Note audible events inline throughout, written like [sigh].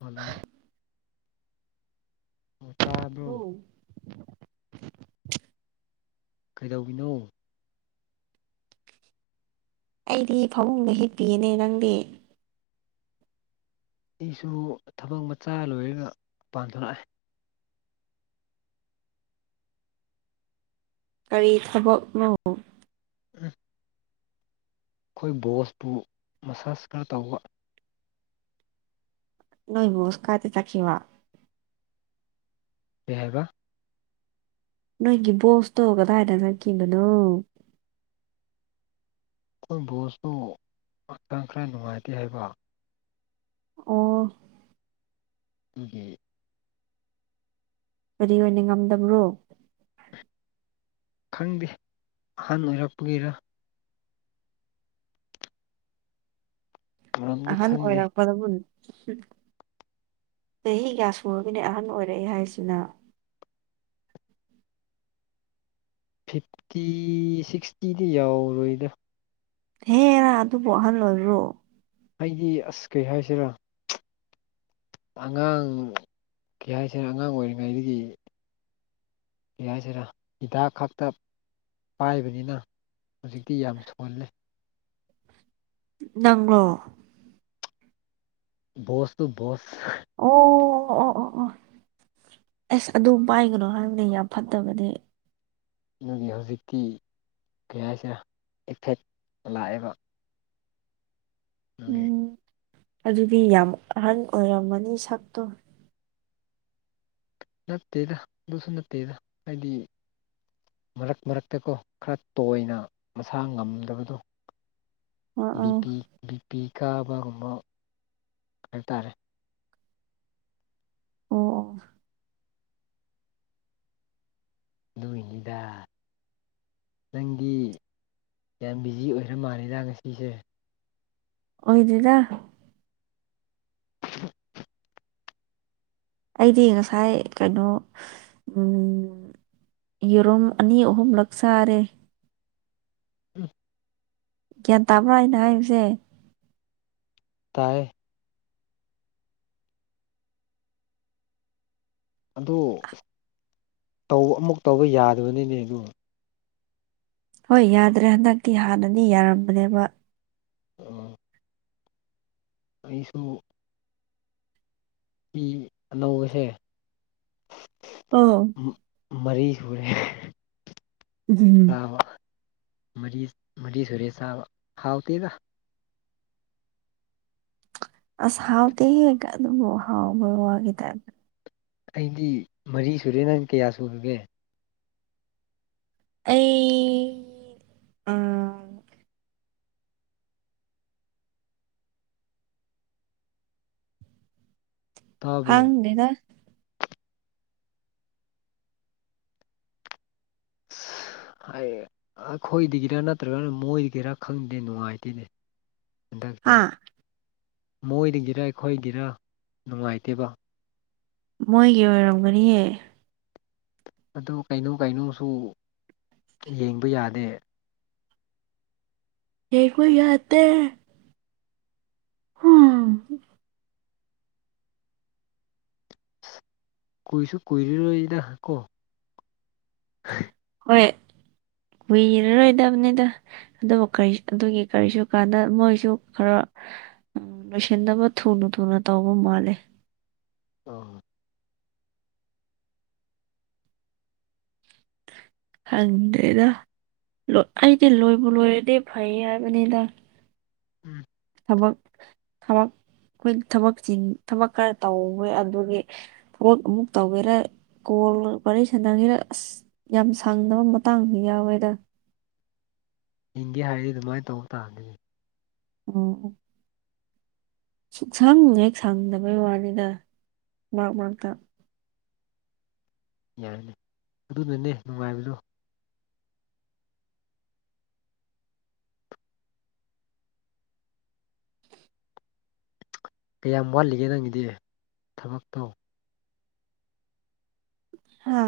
Hello ꯑꯣ ꯅꯣ ꯇꯥꯕ꯭ꯔꯣ ꯀꯩꯗꯧꯔꯤꯅꯣ꯫ ꯑꯩꯗꯤ ꯐꯃꯨꯡꯗ ꯍꯤꯞꯄꯤꯌꯦꯅꯦ ꯅꯪꯗꯤ꯫ ꯑꯩꯁꯨ ꯊꯕꯛ ꯃꯆꯥ ꯂꯣꯏꯔꯒ ꯄꯥꯟꯊꯣꯛꯑꯦ꯫ ꯀꯔꯤ ꯊꯕꯛꯅꯣ꯫ [unintelligible] ꯈꯣꯏ ꯕꯣꯁꯄꯨ ꯃꯁꯥꯁ ꯈꯔ ꯇꯧꯕ꯫ ꯅꯣꯏ ꯕꫭꯁ ꯀꯥꯏꯗ ꯆꯠꯈꯤꯕꯥ꯫ ꯀꯩ ꯍꯥꯏꯕ꯫ ꯅꯣꯏꯒꯤ ꯕꯣꯁꯇꯣ ꯀꯗꯥꯏꯗ ꯆꯠꯈꯤꯕꯅꯣ ꯑꯩꯈꯣꯏ ꯕꯣꯁꯇꯨ ꯍꯛꯆꯥꯡ ꯈꯔ ꯅꯨꯡꯉꯥꯏꯇꯦ ꯍꯥꯏꯕ ꯑꯣ ꯏꯍꯦ ꯀꯔꯤ ꯑꯣꯏꯅ ꯉꯝꯗꯕ꯭ꯔꯣ ꯈꯪꯗꯦ ꯑꯍꯟ ꯑꯣꯏꯔꯛꯄꯒꯤꯔꯥ ꯃꯔꯝꯗꯤ ꯑꯍꯟ ꯈꯪꯗꯦ ꯑꯣꯏꯔꯞ [unintelligible] ꯆꯍꯤ ꯀꯌꯥ ꯁꯨꯔꯒꯦꯅꯦ ꯑꯍꯟ ꯑꯣꯏꯔꯛꯏ ꯍꯥꯏꯁꯤꯅ ꯐꯤꯞꯇꯤ ꯁꯤꯛꯁꯇꯤꯗꯤ ꯌꯥꯎꯔꯣꯏꯗ ꯍꯦꯔꯥ ꯑꯗꯨꯕꯨ ꯑꯍꯜ ꯑꯣꯏꯕ꯭ꯔꯣ ꯑꯩꯗꯤ ꯑꯁ ꯀꯩ ꯍꯥꯏꯁꯤꯔꯥ ꯑꯉꯥꯡ ꯀ꯭ꯔꯤ ꯍꯥꯏꯁꯤꯔꯥ ꯑꯉꯥꯡ ꯑꯣꯏꯔꯤꯉꯩꯗꯒꯤ ꯀꯔꯤ ꯍꯥꯏꯁꯤꯔ ꯍꯤꯗꯥꯛ ꯈꯛꯇ ꯄꯥꯏꯕꯅꯤꯅ ꯍꯧꯖꯤꯛꯇꯤ ꯌꯥꯝ ꯁꯣꯜꯂꯦ ꯅꯪꯂꯣ ꯕꯣꯁ ꯇꯨ ꯕꯣꯁ ꯑꯣ ꯑꯣ ꯑꯣ ꯑꯣ ꯑꯁ ꯑꯗꯨ ꯄꯥꯏꯒꯅꯣ ꯍꯥꯏꯕꯅꯦ ꯌꯥꯝ ꯐꯠꯇꯕꯗꯤ ꯑꯗꯨꯒꯤ ꯍꯧꯖꯤꯛꯇꯤ ꯀꯩ ꯍꯥꯏꯁꯤꯔꯥ ꯏꯐꯦꯠ ꯂꯥꯛꯑꯦꯕ [unintelligible] ꯎꯝ ꯑꯗꯨꯗꯤ ꯌꯥꯝ ꯑꯍꯟ ꯑꯣꯏꯔꯝꯃꯅꯤ ꯁꯛꯇꯣ ꯅꯠꯇꯦꯗ ꯑꯗꯨꯁꯨ ꯅꯠꯇꯦꯗ ꯍꯥꯏꯗꯤ ꯃꯔꯛ ꯃꯔꯛꯇꯀꯣ ꯈ꯭ꯔ ꯇꯣꯏꯅ ꯃꯁꯥ ꯉꯝꯗꯕꯗꯣ ꯑ ꯑ ꯑꯣ ꯕꯤꯄꯤ ꯕꯤꯄꯤ ꯀꯥꯕꯒꯨꯝꯕ ꯍꯥꯏꯇꯥꯔꯦ ꯑꯣ ꯑꯗꯨꯒꯤꯅꯤꯗ ꯅꯪꯗꯤ ꯌꯥꯝ ꯕꯤꯖꯤ ꯑꯣꯏꯔ ꯃꯥꯜꯂꯤꯗ ꯉꯁꯤꯁꯦ ꯑꯣꯏꯗꯦꯗ ꯍ ꯑꯩꯗꯤ ꯉꯁꯥꯏ ꯀꯩꯅꯣ ꯎꯝ ꯌꯦꯔꯨꯝ ꯑꯅꯤ ꯑꯍꯨꯝꯂꯛ ꯆꯥꯔꯦ [unintelligible] ꯒ꯭ꯌꯥꯟ ꯇꯥꯕ꯭ꯔꯥ ꯑꯩꯅ ꯍꯥꯏꯕꯁꯦ ꯇꯥꯏꯌꯦ ꯑꯗꯨ ꯑꯃꯨꯛ ꯇꯧꯕ ꯌꯥꯗꯕꯅꯤꯅꯦ ꯑꯗꯨ ꯍꯣꯏ ꯌꯥꯗ꯭ꯔꯦ ꯍꯟꯗꯛꯇꯤ ꯍꯥꯟꯅꯅꯤ ꯌꯥꯔꯝꯕꯅꯦꯕ [unintelligible] ꯑꯩꯁꯨ꯫ ꯐꯤ ꯑꯅꯧꯕꯁꯦ꯫ ꯑꯣ꯫ ꯃꯔꯤ ꯁꯨꯔꯦ ꯎꯝ ꯆꯥꯕ꯫ ꯃꯔꯤ ꯃꯔꯤꯁꯨꯔꯦ ꯆꯥꯕ ꯍꯥꯎꯇꯦꯗ꯫ ꯑꯁ ꯍꯥꯎꯇꯦꯍꯦ ꯑꯗꯨꯕꯨ ꯍꯥꯎꯕ ꯋꯥꯠꯂꯤꯗ꯫ ꯑꯩꯗꯤ ꯃꯔꯤ ꯁꯨꯔꯦ ꯅꯪ ꯀꯌꯥ ꯁꯨꯔꯒꯦ꯫ ꯑꯩ ꯇ ꯇꯥꯕ꯭ꯔꯣ ꯈꯪꯗꯦꯗ [unintelligible] ꯍꯥꯏꯌꯦ ꯑꯩꯈꯣꯏꯗꯒꯤꯔ ꯅꯠꯇ꯭ꯔꯒꯅ ꯃꯣꯏꯗꯒꯤꯔ ꯈꯪꯗꯗꯦ ꯅꯨꯡꯉꯥꯏꯇꯦꯅꯦ ꯍꯟꯗꯛꯁꯦ ꯍꯥꯥ ꯃꯣꯏꯗꯒꯤꯔ ꯑꯩꯈꯣꯏꯒꯤꯔ ꯅꯨꯡꯉꯥꯏꯇꯦꯕ ꯃꯣꯏꯒꯤ ꯑꯣꯏꯔꯝꯒꯅꯤꯍꯦ ꯑꯗꯨ ꯀꯩꯅꯣ ꯀꯩꯅꯣꯁꯨ ꯌꯦꯡꯕ ꯌꯥꯗꯦ꯫ ꯌꯦꯡꯕ ꯌꯥꯇꯦ꯫ [unintelligible] ꯀꯣꯏꯁꯨ ꯀꯣꯏꯔꯔꯣꯏꯗ ꯀꯣ꯫ ꯍꯣꯏ ꯀꯨꯏꯔꯔꯣꯏꯗꯕꯅꯤꯗ꯫ ꯑꯗꯨꯕꯨ ꯀꯔꯤ ꯑꯗꯨꯒꯤ ꯀꯔꯤꯁꯨ ꯀꯥꯟꯗ ꯃꯣꯏꯁꯨ ꯈꯔ꫰꫰ ꯂꯣꯏꯁꯤꯟꯅꯕꯥ ꯊꯨꯅ ꯊꯨꯅ ꯇꯧꯕ ꯃꯥꯜꯂꯦ꯫ [unintelligible] ꯈꯪꯗꯔꯦꯗ ꯑꯩꯗꯤ ꯂꯣꯏꯕꯨ ꯂꯣꯏꯔꯗꯤ ꯐꯩꯌꯦ ꯍꯥꯏꯕꯅꯤꯗ꯫ ꯎꯝ꯫ ꯊꯕꯛ ꯊꯕꯛ ꯈꯣꯏ ꯊꯕꯛ ꯆꯤꯟ ꯊꯕꯛ ꯈꯔ ꯇꯧꯋꯦ ꯑꯗꯨꯒꯤ꯫ ꯄꯣꯠ ꯑꯃꯨꯛ ꯇꯧꯒꯦꯔꯥ ꯀꯣꯜ ꯋꯥꯔꯤ ꯁꯥꯟꯅꯒꯦꯔꯥ ꯑꯁ꯫ ꯌꯥꯝ ꯁꯪꯗꯕ ꯃꯇꯥꯡ ꯌꯥꯎꯋꯦꯗ꯫ ꯍꯤꯡꯒꯦ ꯍꯥꯏꯔꯗꯤ ꯑꯗꯨꯃꯥꯏꯅ ꯇꯧꯕ ꯇꯥꯕꯅꯤ꯫ ꯑꯣ ꯑꯣ꯫ ꯁꯨꯡꯁꯪ ꯍꯦꯛ ꯁꯥꯡꯗꯕꯩ ꯋꯥꯅꯤꯗ ꯃꯔꯛ ꯃꯔꯛꯇ꯫ ꯌꯥꯏꯅꯦ ꯑꯗꯨꯅꯅꯦ ꯅꯨꯡꯉꯥꯏꯕꯗꯣ꯫ ꯀꯌꯥꯝ ꯋꯥꯠꯂꯤꯒꯦ ꯅꯪꯒꯤꯗꯤ ꯊꯕꯛꯇꯣ꯫ ꯍꯥ꯫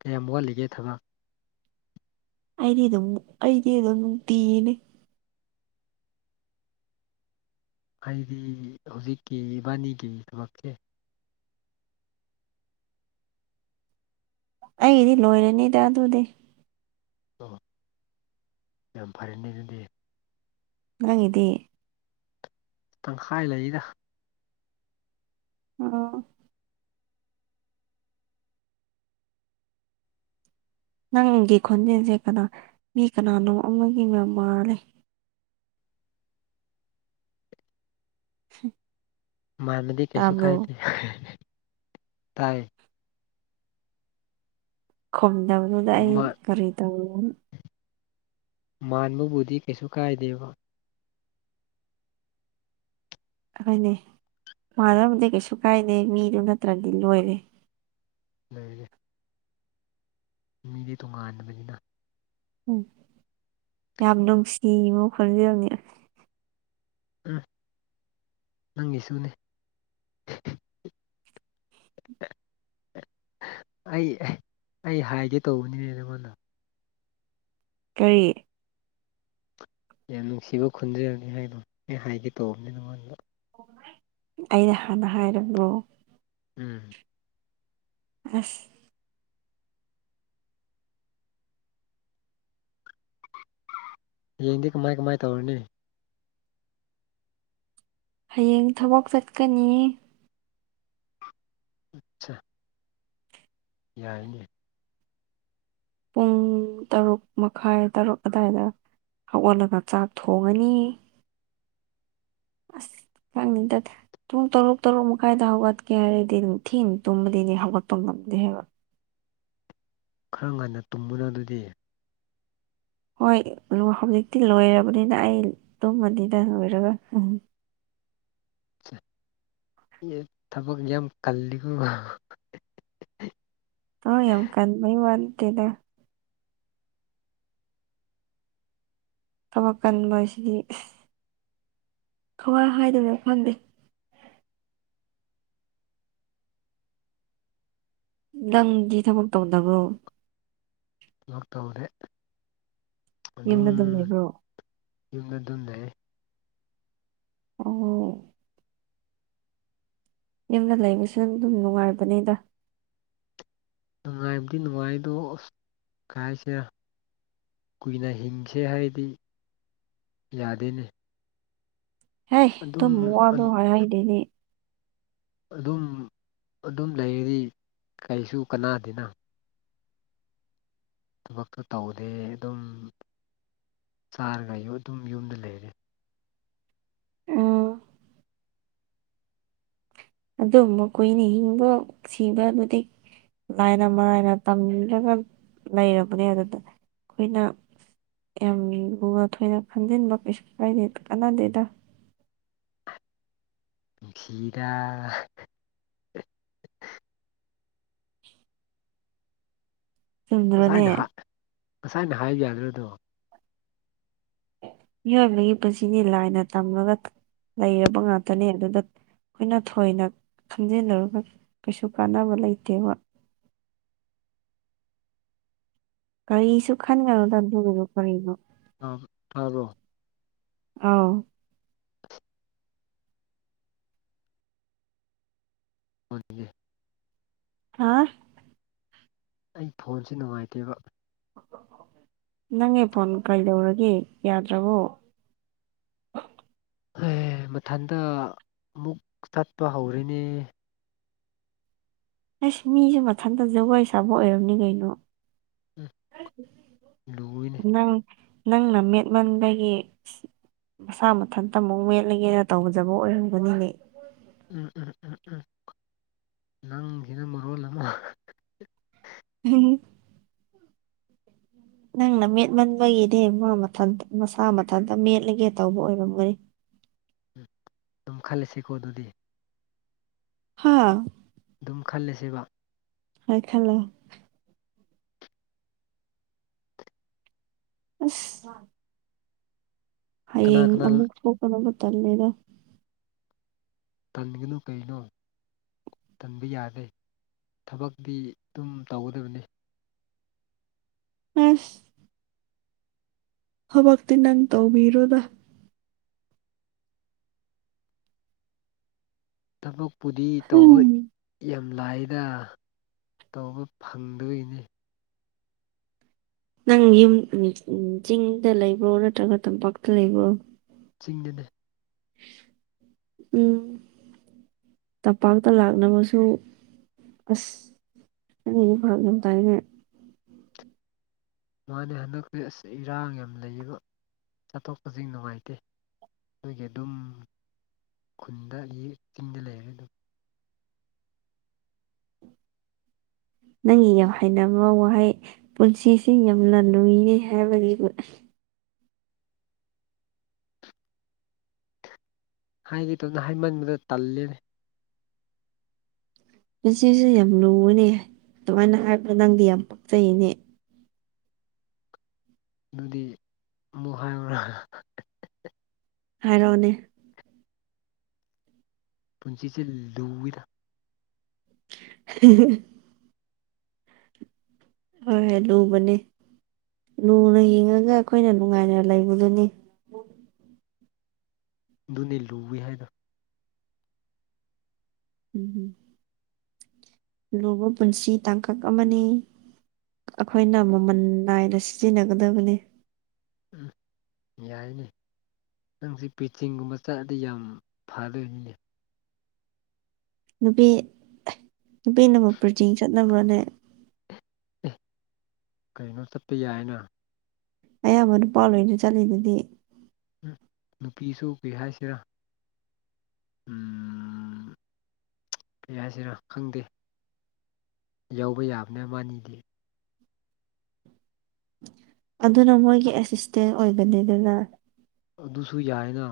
ꯀꯌꯥꯝ ꯋꯥꯠꯂꯤꯒꯦ ꯊꯕꯛ꯫ ꯑꯩꯗꯤ ꯑꯗꯨꯝ ꯑꯩꯗꯤ ꯑꯗꯨꯝ ꯅꯨꯡꯇꯤꯒꯤꯅꯤ꯫ ꯑꯩꯗꯤ ꯍꯧꯖꯤꯛꯀꯤ ꯏꯕꯥꯅꯤꯒꯤ ꯊꯕꯛꯁꯦ꯫ ꯑꯩꯒꯤꯗꯤ ꯂꯣꯏꯔꯅꯤꯗ ꯑꯗꯨꯗꯤ꯫ ꯑꯣ ꯌꯥꯝ ꯐꯔꯦꯅꯦ ꯑꯗꯨꯗꯤ꯫ ꯅꯪꯒꯤꯗꯤ꯫ ꯇꯪꯈꯥꯏ ꯂꯩꯔꯤꯗ꯫ ꯑꯣ꯫ ꯅꯪꯒꯤ ꯈꯣꯟꯖꯦꯜꯁꯦ ꯀꯅꯥ ꯃꯤ ꯀꯅꯥꯅꯣ ꯑꯃꯒꯤ ꯃꯌꯥꯝ ꯃꯥꯜꯂꯦ꯫ [unintelligible] ꯃꯥꯟꯕꯗꯤ ꯀꯩꯁꯨ ꯇꯥꯕ꯭ꯔꯣ ꯀꯥꯏꯗꯦ ꯇꯥꯏ꯫ ꯈꯨꯝꯗꯕꯗꯨꯗ ꯑꯩ ꯀꯔꯤ ꯇꯧꯔꯝꯅꯣ꯫ ꯃꯥꯟꯕꯕꯨꯗꯤ ꯀꯩꯁꯨ ꯀꯥꯏꯗꯦꯕ꯫ ꯑꯩꯈꯣꯏꯅꯤ ꯃꯥꯟꯅꯔꯝꯗꯤ ꯀꯩꯁꯨ ꯀꯥꯏꯗꯦ ꯃꯤꯗꯨ ꯅꯠꯇ꯭ꯔꯗꯤ ꯂꯣꯏꯔꯦ꯫ ꯂꯩꯔꯦ꯫ ꯃꯤꯗꯤ ꯇꯣꯉꯥꯟꯅꯕꯅꯤꯅ꫰꫰ ꯎꯝ ꯌꯥꯝ ꯅꯨꯡꯁꯤꯕ ꯈꯣꯟꯖꯦꯜꯅꯤ ꯑ ꯎꯝ ꯅꯪꯒꯤꯁꯨꯅꯦ ꯑꯩ ꯑꯩ ꯍꯥꯏꯒꯦ ꯇꯧꯕꯅꯤꯅꯦ ꯅꯪꯉꯣꯟꯗ ꯀꯔꯤ ꯌꯥꯝ ꯅꯨꯡꯁꯤꯕ ꯈꯨꯟꯖꯦꯜꯅꯤ ꯍꯥꯏꯕꯣ ꯑꯩ ꯍꯥꯏꯒꯦ ꯇꯧꯕꯅꯤ ꯅꯉꯣꯟꯗ ꯑꯩꯅ ꯍꯥꯟꯅ ꯍꯥꯏꯔꯕ꯭ꯔꯣ ꯎꯝ ꯑꯁ꯫ ꯍꯌꯦꯡꯗꯤ ꯀꯃꯥꯏ ꯀꯃꯥꯏ ꯇꯧꯔꯅꯤ꯫ ꯍꯌꯦꯡ ꯊꯕꯛ ꯆꯠꯀꯅꯤ꯫ ꯑꯆꯥ꯫ ꯌꯥꯏꯅꯦ꯫ ꯄꯨꯡ ꯇꯔꯨꯛ ꯃꯈꯥꯏ ꯇꯔꯨꯛ ꯑꯗꯥꯋꯥꯏꯗ ꯍꯧꯒꯠꯂꯒ ꯆꯥꯛ ꯊꯣꯡꯉꯅꯤ꯫ ꯑꯁ ꯈꯥꯡꯅꯤꯡꯗ꯫ ꯄꯨꯡ ꯇꯔꯨꯛ ꯇꯔꯨꯛ ꯃꯈꯥꯏꯗ ꯍꯧꯒꯠꯀꯦ ꯍꯥꯏꯔꯗꯤ ꯑꯗꯨꯝ ꯊꯦꯡꯅꯥ ꯇꯨꯝꯕꯗꯤ ꯍꯧꯒꯠꯄ ꯉꯝꯗꯦ ꯍꯥꯏꯕ ꯈꯔ ꯉꯟꯅ ꯇꯨꯝꯃꯨꯅ ꯑꯗꯨꯗꯤ ꯍꯣꯏ ꯍꯧꯖꯤꯛꯇꯤ ꯂꯣꯏꯔꯕꯅꯤꯅ ꯑꯩ ꯇꯨꯝꯃꯅꯤꯗ ꯂꯣꯏꯔꯒ ꯎꯝ ꯊꯕꯛ ꯌꯥꯝ ꯌꯥꯝ ꯀꯜꯂꯤ ꯀꯣ ꯑ ꯌꯥꯝ ꯀꯟ ꯃꯩ ꯋꯥꯇꯦꯗ ꯊꯕꯛ ꯀꯟꯕ ꯍꯥꯏꯁꯤꯗꯤ ꯀꯃꯥꯏ ꯍꯥꯏꯗꯧꯅꯣ ꯈꯪꯗꯦ ꯅꯪꯗꯤ ꯊꯕꯛ ꯇꯧꯗꯕ꯭ꯔꯣ ꯊꯕꯛ ꯇꯧꯗꯦ ꯑꯗꯨꯝ ꯌꯨꯝꯗ ꯂꯩꯕ꯭ꯔꯣ ꯌꯨꯝꯗ ꯑꯗꯨꯝ ꯂꯩ ꯑꯣ ꯌꯨꯝꯗ ꯂꯩꯕꯁꯨ ꯑꯗꯨꯝ ꯅꯨꯡꯉꯥꯏꯕꯅꯦꯗ ꯅꯨꯡꯉꯥꯏꯕꯗꯤ ꯅꯨꯡꯉꯥꯏ ꯑꯗꯣ ꯑꯁ ꯀꯩ ꯍꯥꯏꯁꯤꯔꯥ ꯀꯨꯏꯅ ꯍꯤꯡꯁꯦ ꯍꯥꯏꯔꯗꯤ ꯌꯥꯗꯦꯅꯤ ꯍꯦ ꯑꯗꯨꯒꯨꯝꯕ ꯋ꯭ꯗꯣ ꯍꯥꯏꯍꯩꯗꯦꯅꯦ ꯑꯗꯨꯝ ꯑꯗꯨꯝ ꯂꯩꯔꯗꯤ ꯀꯩꯁꯨ ꯀꯅꯥꯗꯦꯅ ꯊꯕꯛꯇꯣ ꯇꯧꯗꯦ ꯑꯗꯨꯝ ꯆꯥꯔꯒ ꯑꯗꯨꯝ ꯌꯨꯝꯗ ꯂꯩꯔꯦ ꯎꯝ ꯑꯗꯨ ꯀꯨꯏꯅ ꯍꯤꯡꯕ ꯄꯨꯟꯁꯤꯕꯕꯨꯗꯤ ꯂꯥꯏꯅ ꯃꯔꯥꯏꯅ ꯇꯝꯂꯒ ꯂꯩꯔꯕꯅꯦ ꯑꯗꯨꯗ ꯑꯩꯈꯣꯏꯅ ꯌꯥꯝ ꯒ ꯊꯣꯏꯅ ꯈꯟꯖꯤꯟꯕ ꯀꯩꯁꯨ ꯀꯥꯏꯗ ꯀꯥꯟꯅꯗꯦꯗ ꯐꯤꯗꯥ ꯆꯨꯝꯗ꯭ꯔꯣꯅꯦ ꯉꯁꯥꯏꯅ ꯉꯁꯥꯏꯅ ꯍꯥꯏꯕ ꯌꯥꯗ꯭ꯔꯗꯣ ꯃꯤꯑꯣꯏꯕꯒꯤ ꯄꯨꯟꯁꯤꯅꯤ ꯂꯥꯏꯅ ꯇꯝꯂꯒ ꯂꯩꯔꯕ ꯉꯥꯛꯇꯅꯦ ꯑꯗꯨꯗ ꯑꯩꯈꯣꯏꯅ ꯊꯣꯏꯅ ꯈꯟꯖꯤꯟꯅꯔꯒ ꯀꯩꯁꯨ ꯀꯥꯟꯅꯕ ꯂꯩꯇꯦꯕ ꯀꯔꯤꯁꯨ ꯈꯟꯒꯅꯣꯗ ꯑꯗꯨꯒꯤꯕꯨ ꯀꯔꯤꯅꯣ [unintelligible] ꯇꯥꯕ꯭ꯔꯣ ꯑꯧ ꯍꯦ ꯍꯥ ꯑꯩ ꯐꯣꯟꯁꯦ ꯅꯨꯡꯉꯥꯏꯇꯦꯕ ꯅꯪꯒꯤ ꯐꯣꯟ ꯀꯩꯗꯧꯔꯒꯦ ꯌꯥꯗ꯭ꯔꯕꯣ ꯑꯦ ꯃꯊꯟꯇ ꯑꯃꯨꯛ ꯇꯥꯠꯄ ꯍꯧꯔꯦꯅꯦ ꯑꯩꯁ ꯃꯤꯁꯨ ꯃꯊꯟꯇ ꯖꯒꯣꯏ ꯁꯥꯕ ꯑꯣꯏꯔꯝꯅꯤ ꯀꯩꯅꯣ ꯎꯝ ꯂꯨꯏꯅꯦ ꯅꯪ ꯅꯪꯅ ꯃꯦꯠꯃꯟꯕꯒꯤ ꯃꯁꯥ ꯃꯊꯟꯇ ꯃꯨꯛ ꯃꯦꯠꯂꯒꯦꯅ ꯇꯧꯖꯕ ꯑꯣꯏꯔꯝꯒꯅꯤꯅꯦ ꯎꯝ ꯎꯝ ꯎꯝ ꯎꯝ ꯅꯪꯁꯤꯅ ꯃꯔꯣꯜ ꯑꯃ [unintelligible] ꯅꯪꯅ ꯃꯦꯠꯃꯟꯕꯒꯤꯗꯤ ꯃꯥ ꯃꯊꯟꯇ ꯃꯁꯥ ꯃꯊꯟꯇ ꯃꯦꯠꯂꯒꯦ ꯇꯧꯕ ꯑꯣꯏꯔꯝꯒꯅꯤ ꯑꯗꯨꯝ ꯈꯜꯂꯁꯤꯀꯣ ꯑꯗꯨꯗꯤ ꯍꯥꯥ ꯑꯗꯨꯝ ꯈꯜꯂꯁꯦꯕ ꯍꫭꯏ ꯈꯜꯂꫭ ꯑꯁ ꯀꯅꯥ ꯍꯌꯦꯡ ꯀꯅꯥ ꯑꯃꯨꯛ ꯁꯣꯛꯀꯗꯕ ꯇꯜꯂꯦꯗ ꯇꯟꯒꯅꯨ ꯀꯩꯅꯣ ꯇꯟꯕ ꯌꯥꯗꯦ ꯊꯕꯛꯇꯤ ꯑꯗꯨꯝ ꯇꯧꯒꯗꯕꯅꯤ ꯎꯝ ꯊꯕꯛꯇꯤ ꯅꯪ ꯇꯧꯕꯤꯔꯣꯗ ꯊꯕꯛꯄꯨꯗꯤ ꯇꯧꯕ ꯌꯥꯝ ꯎꯝ ꯌꯥꯝ ꯂꯥꯏꯗ ꯇꯧꯕ ꯐꯪꯗꯕꯩꯅꯦ ꯅꯪ ꯌꯨꯝ ꯆꯤꯡꯗ ꯂꯩꯕ꯭ꯔꯣ ꯅꯠꯇ꯭ꯔꯒ ꯇꯝꯄꯥꯛꯇ ꯂꯩꯕ꯭ꯔꯣ ꯆꯤꯡꯗꯅꯦ ꯎꯝ ꯇꯝꯄꯥꯛꯇ ꯂꯥꯛꯅꯕꯁꯨ ꯑꯁ ꯅꯪꯒꯤꯁꯤ ꯐꯔꯛ ꯌꯥꯝ ꯇꯥꯏꯅꯦ ꯃꯥꯅꯦ ꯍꯟꯗꯛꯛꯇꯤ ꯑꯁ ꯏꯔꯥꯡ ꯌꯥꯝ ꯂꯩꯌꯦꯕ ꯆꯠꯊꯣꯛꯄꯁꯤ ꯅꯨꯡꯉꯥꯏꯇꯦ ꯅꫭꯏꯒꯤ ꯑꯗꯨꯝ ꯈꯨꯟꯗꯒꯤ ꯆꯤꯡꯗ ꯂꯩꯔꯗꯤ ꯅꯪꯒꯤ ꯌꯥꯝ ꯍꯅꯕ ꯋꯥꯍꯩ ꯄꯨꯟꯁꯤꯁꯤ ꯌꯥꯝꯅ ꯂꯨꯏꯅꯦ ꯍꯥꯏꯕꯒꯤ ꯍꯥꯏꯒꯦ ꯇꯧꯅꯦ ꯍꯥꯏꯃꯟꯕꯗ ꯇꯜꯂꯦꯅꯦ ꯄꯨꯟꯆꯦꯁꯤ ꯌꯥꯝ ꯂꯨꯕꯅꯦ ꯑꯗꯨꯃꯥꯏꯅ ꯍꯥꯏꯕ ꯅꯪꯗꯤ ꯌꯥꯝ ꯄꯛꯆꯩꯅꯦ ꯑꯗꯨꯗꯤ ꯑꯃꯨꯛ ꯍꯥꯏꯌꯨꯔ ꯍꯥꯏꯔꯛꯑꯣꯅꯦ ꯄꯨꯟꯁꯤꯁꯦ ꯂꯨꯏꯗ [unintelligible] ꯍꯣꯏ ꯍꯣꯏ ꯂꯨꯕꯅꯤ ꯂꯨꯅ ꯌꯦꯡꯉꯒ ꯑꯩꯈꯣꯏꯅ ꯅꯨꯡꯉꯥꯏꯅ ꯂꯩꯕꯗꯨꯅꯤ ꯑꯗꯨꯅꯦ ꯂꯨꯏ ꯍꯥꯏꯗꫭ ꯎꯝ ꯎꯝ ꯂꯨꯕ ꯄꯨꯟꯁꯤ ꯇꯥꯡꯀꯛ ꯑꯃꯅꯤ ꯑꯩꯈꯣꯏꯅ ꯃꯃꯜ ꯅꯥꯏꯅ ꯁꯤꯖꯤꯟꯅꯒꯗꯕꯅꯤ ꯎꯝ ꯌꯥꯏꯅꯦ ꯅꯪꯁꯦ ꯄꯤꯆꯤꯟꯒꯨꯝꯕ ꯆꯠꯑꯗꯤ ꯌꯥꯝ ꯐꯗꯣꯏꯅꯤꯅꯦ ꯅꯨꯄꯤ ꯅꯨꯄꯤꯅꯕꯨ ꯄꯨꯔꯆꯤꯡ ꯆꯠꯅꯕ꯭ꯔꯅꯦ ꯑꯦ ꯀꯩꯅꯣ ꯆꯠꯄ ꯌꯥꯏꯅ ꯑꯌꯥꯝꯕ ꯅꯨꯄꯥ ꯂꯣꯏꯅ ꯆꯠꯂꯤꯗꯨꯗꯤ ꯎꯝ ꯅꯨꯄꯤꯁꯨ ꯀꯩ ꯍꯥꯏꯁꯤꯔꯥ ꯎꯝ ꯀꯩ ꯍꯥꯏꯁꯤꯔꯣ ꯈꯪꯗꯦ ꯌꯥꯎꯕ ꯌꯥꯕꯅ ꯑꯃꯥꯅꯤꯗꯤ ꯑꯗꯨꯅ ꯃꯣꯏꯒꯤ ꯑꯦꯁꯤꯁꯇꯦꯟ ꯑꯣꯏꯕꯅꯤꯗꯅ ꯑꯗꯨꯁꯨ ꯌꯥꯏꯅ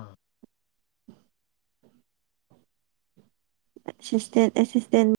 ꯁꯤꯁꯇꯦꯟ ꯑꯦꯁꯤꯁꯇꯦꯟ